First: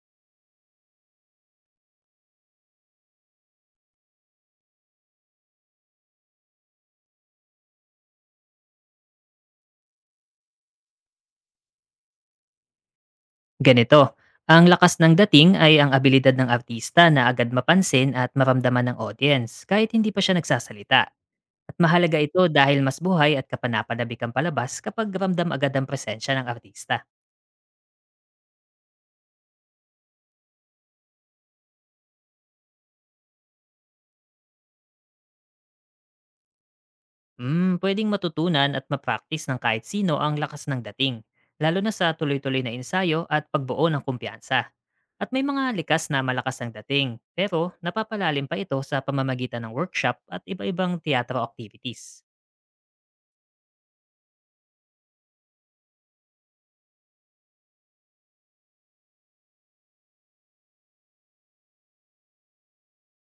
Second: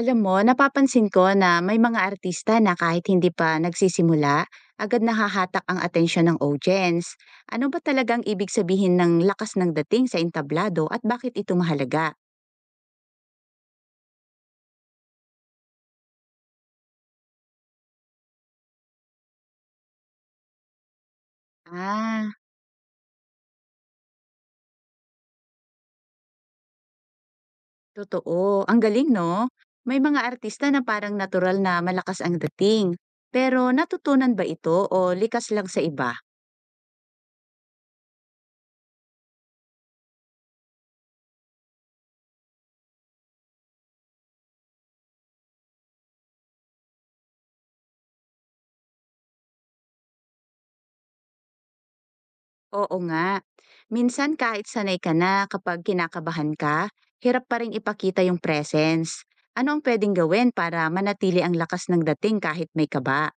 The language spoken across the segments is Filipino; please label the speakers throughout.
Speaker 1: Alam mo, napapansin ko na may mga artista na kahit hindi pa nagsisimula, agad nahahatak ang atensyon ng audience. Ano ba talagang ibig sabihin ng lakas ng dating sa entablado at bakit ito mahalaga?
Speaker 2: Ganito, ang lakas ng dating ay ang abilidad ng artista na agad mapansin at maramdaman ng audience kahit hindi pa siya nagsasalita. At mahalaga
Speaker 1: Ah,
Speaker 2: ito dahil mas buhay at kapanapanabik ang palabas kapag ramdam agad ang presensya ng artista.
Speaker 1: totoo. Ang galing, no? May mga artista na parang natural na malakas ang dating. Pero natutunan ba ito o likas lang sa iba?
Speaker 2: Pwedeng matutunan at ma-practice ng kahit sino ang lakas ng dating, lalo na sa tuloy-tuloy na ensayo at pagbuo ng kumpiyansa. At may mga likas na malakas ang dating, pero napapalalim pa ito sa pamamagitan ng workshop at iba-ibang teatro activities.
Speaker 1: Oo nga. Minsan kahit sanay ka na kapag kinakabahan ka, hirap pa rin ipakita yung presence. Ano ang pwedeng gawin para manatili ang lakas ng dating kahit may kaba?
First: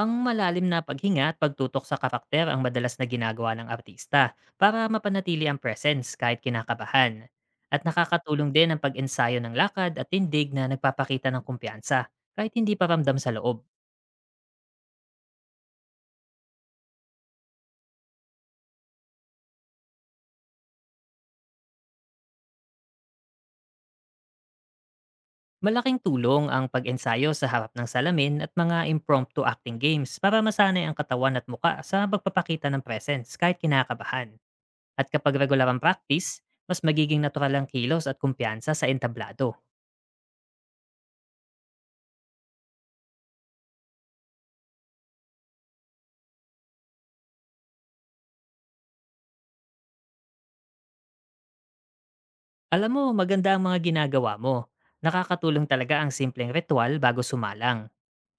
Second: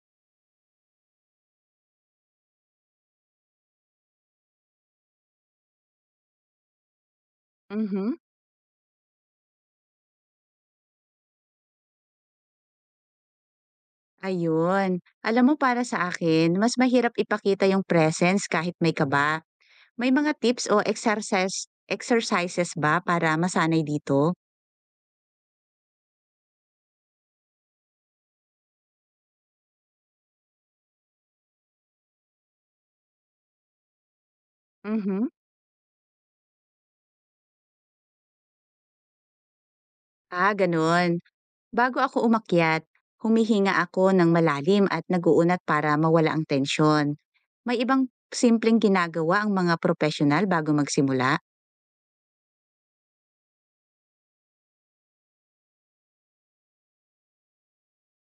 Speaker 2: Ang malalim na paghinga at pagtutok sa karakter ang madalas na ginagawa ng artista para mapanatili ang presence kahit kinakabahan. At
Speaker 1: Mhm.
Speaker 2: nakakatulong din ang pag-ensayo ng lakad at tindig na nagpapakita ng kumpiyansa kahit hindi paramdam sa loob.
Speaker 1: Ayun. Alam mo, para sa akin, mas mahirap ipakita yung presence kahit may kaba. May mga tips o exercises ba para masanay dito?
Speaker 2: Malaking tulong ang pag-ensayo sa harap ng salamin at mga impromptu acting games para masanay ang katawan at muka sa pagpapakita ng presence kahit kinakabahan. At
Speaker 1: Mhm.
Speaker 2: kapag regular ang practice, mas magiging natural ang kilos at kumpiyansa sa entablado.
Speaker 1: Ah, ganun. Bago ako umakyat, humihinga ako ng malalim at naguunat para mawala ang tensyon. May ibang simpleng ginagawa ang mga profesional bago magsimula?
Speaker 2: Alam mo, maganda ang mga ginagawa mo. Nakakatulong talaga ang simpleng ritual bago sumalang.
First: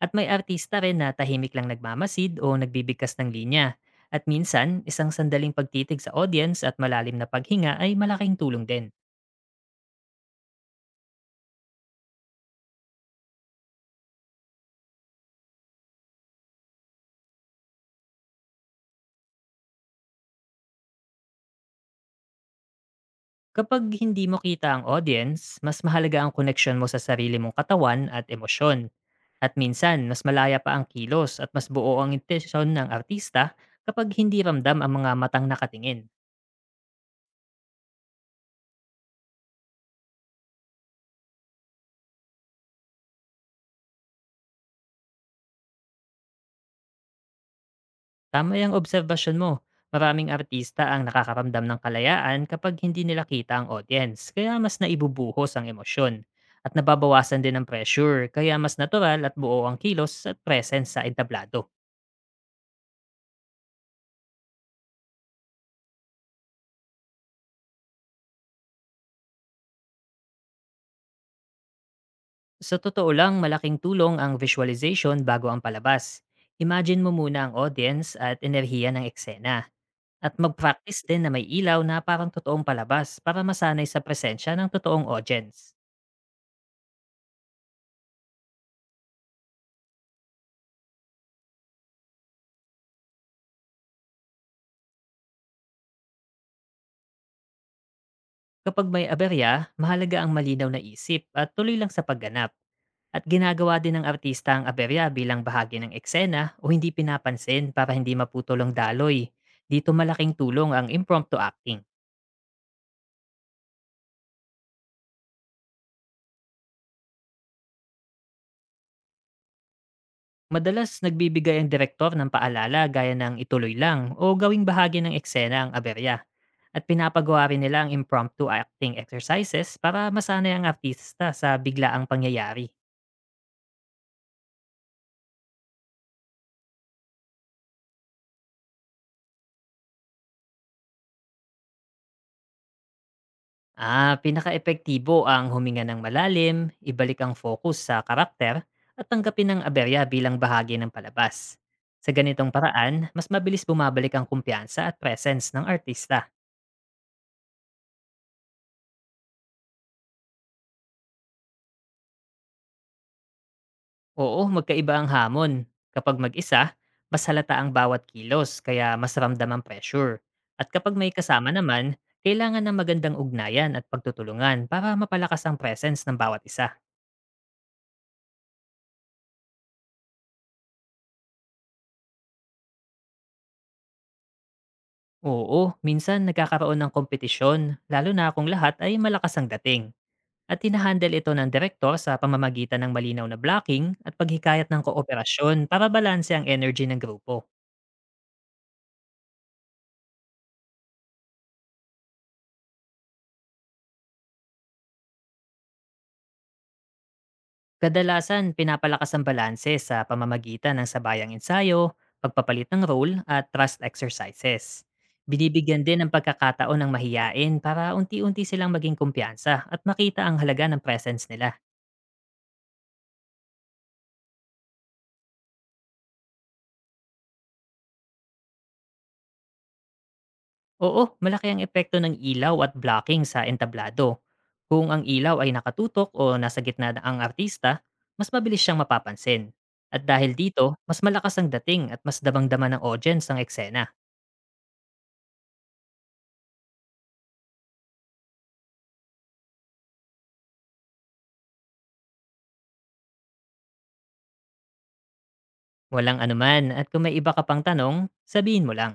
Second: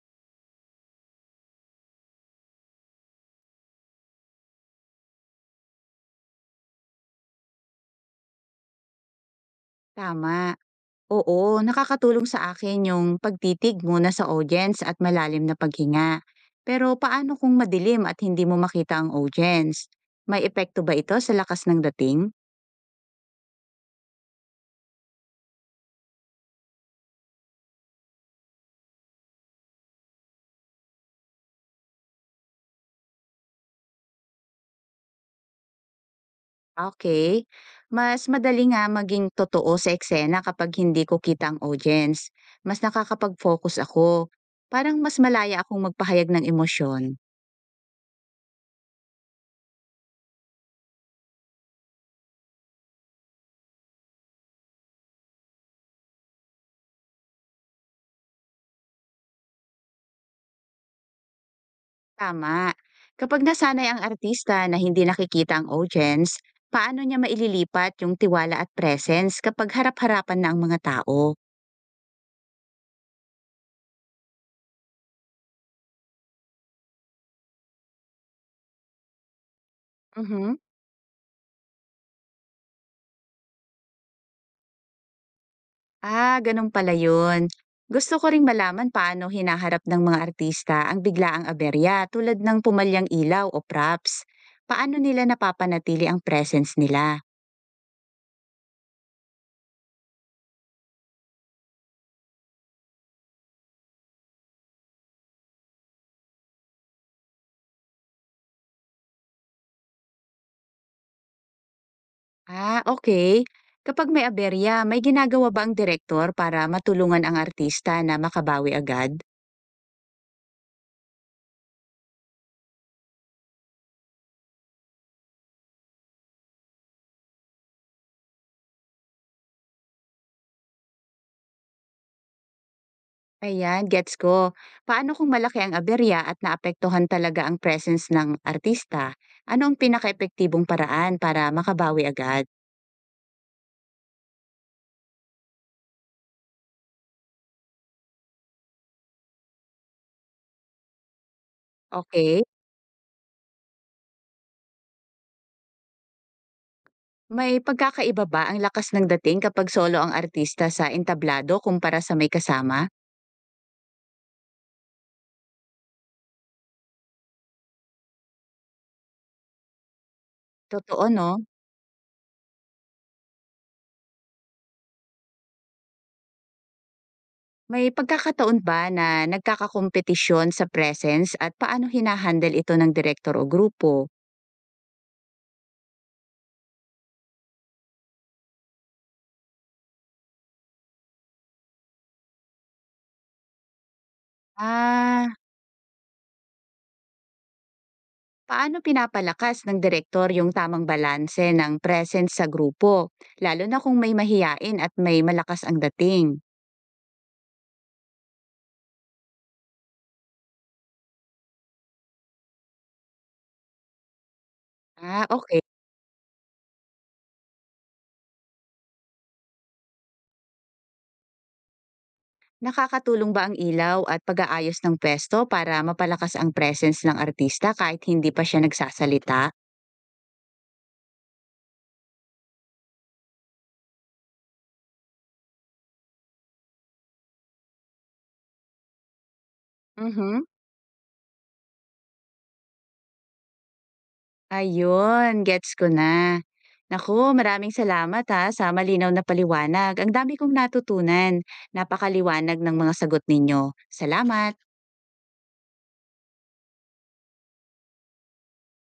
Speaker 2: At may artista rin na tahimik lang nagmamasid o nagbibigkas ng linya. At minsan, isang sandaling pagtitig sa audience at malalim na paghinga ay malaking tulong din.
Speaker 1: Tama. Oo, nakakatulong sa akin yung pagtitig muna sa audience at malalim na paghinga. Pero paano kung madilim at hindi mo makita ang audience? May epekto ba ito sa lakas ng dating?
Speaker 2: Kapag hindi mo kita ang audience, mas mahalaga ang connection mo sa sarili mong katawan at emosyon. At minsan, mas malaya pa ang kilos at mas buo ang intensyon ng artista kapag hindi ramdam ang mga matang nakatingin.
Speaker 1: Okay, mas madali nga maging totoo sa eksena kapag hindi ko kita ang audience. Mas nakakapag-focus ako. Parang mas malaya akong magpahayag ng emosyon.
Speaker 2: Tama yung obserbasyon mo. Maraming artista ang nakakaramdam ng kalayaan kapag hindi nila kita ang audience, kaya mas naibubuhos ang emosyon. At nababawasan din ang pressure, kaya mas natural at buo ang kilos at presence sa entablado.
Speaker 1: Tama. Kapag nasanay ang artista na hindi nakikita ang audience, paano niya maililipat yung tiwala at presence kapag harap-harapan na ang mga tao?
Speaker 2: Sa totoo lang, malaking tulong ang visualization bago ang palabas. Imagine mo muna ang audience at enerhiya ng eksena. At
Speaker 1: Mhm.
Speaker 2: mag-practice din na may ilaw na parang totoong palabas para masanay sa presensya ng totoong audience.
Speaker 1: Ah, ganun pala yun. Gusto ko ring malaman paano hinaharap ng mga artista ang biglaang aberya tulad ng pumalyang ilaw o props. Paano nila napapanatili ang presence nila?
Speaker 2: Kapag may aberya, mahalaga ang malinaw na isip at tuloy lang sa pagganap. At ginagawa din ng artista ang aberya bilang bahagi ng eksena o hindi pinapansin para hindi maputol ang daloy. Dito malaking tulong ang impromptu acting.
Speaker 1: Ah, okay. Kapag may aberya, may ginagawa ba ang direktor para matulungan ang artista na makabawi agad?
Speaker 2: Madalas nagbibigay ang direktor ng paalala gaya ng ituloy lang o gawing bahagi ng eksena ang aberya. At pinapagawa rin nila ang impromptu acting exercises para masanay ang artista sa biglaang pangyayari.
Speaker 1: Ayan, gets ko. Paano kung malaki ang aberya at naapektuhan talaga ang presence ng artista? Ano ang paraan para makabawi agad?
Speaker 2: Ah, pinakaepektibo ang huminga ng malalim, ibalik ang focus sa karakter, at tanggapin ang aberya bilang bahagi ng palabas. Sa
Speaker 1: Okay.
Speaker 2: ganitong paraan, mas mabilis bumabalik ang kumpiyansa at presence ng artista.
Speaker 1: May pagkakaiba ba ang lakas ng dating kapag solo ang artista sa entablado kumpara sa may kasama?
Speaker 2: Oo, magkaiba ang hamon. Kapag mag-isa, mas halata ang bawat kilos, kaya mas ramdam ang pressure. At kapag
Speaker 1: Totoo
Speaker 2: may
Speaker 1: 'no?
Speaker 2: kasama naman, kailangan ng magandang ugnayan at pagtutulungan para mapalakas ang presence ng bawat isa.
Speaker 1: May pagkakataon ba na nagkakakompetisyon sa presence at paano hinahandle ito ng direktor o grupo?
Speaker 2: Oo, minsan nagkakaroon ng kompetisyon, lalo na kung lahat ay malakas ang dating. At hinahandle ito ng direktor sa pamamagitan ng malinaw na blocking at paghikayat ng
Speaker 1: Ah,
Speaker 2: kooperasyon para balanse ang energy ng grupo.
Speaker 1: paano pinapalakas ng direktor yung tamang balanse ng presence sa grupo, lalo na kung may mahiyain at may malakas ang dating?
Speaker 2: Kadalasan, pinapalakas ang balanse sa pamamagitan ng sabayang ensayo, pagpapalit ng role at trust exercises.
Speaker 1: Ah, okay.
Speaker 2: Binibigyan din ng pagkakataon ng mahiyain para unti-unti silang maging kumpiyansa at makita ang halaga ng presence nila.
Speaker 1: Nakakatulong ba ang ilaw at pag-aayos ng pwesto para mapalakas ang presence ng artista kahit hindi pa siya nagsasalita?
Speaker 2: Oo, malaki ang epekto ng ilaw at blocking sa entablado. Kung ang ilaw ay nakatutok o nasa gitna na ang artista, mas mabilis siyang mapapansin. At dahil
Speaker 1: Mhm.
Speaker 2: dito, mas malakas ang dating at mas damang-dama ng audience ang eksena.
Speaker 1: Ayun, gets ko na. Naku, maraming salamat ha sa malinaw na paliwanag. Ang dami kong natutunan. Napakaliwanag ng mga sagot ninyo. Salamat!
Speaker 2: Walang anuman at kung may iba ka pang tanong, sabihin mo lang.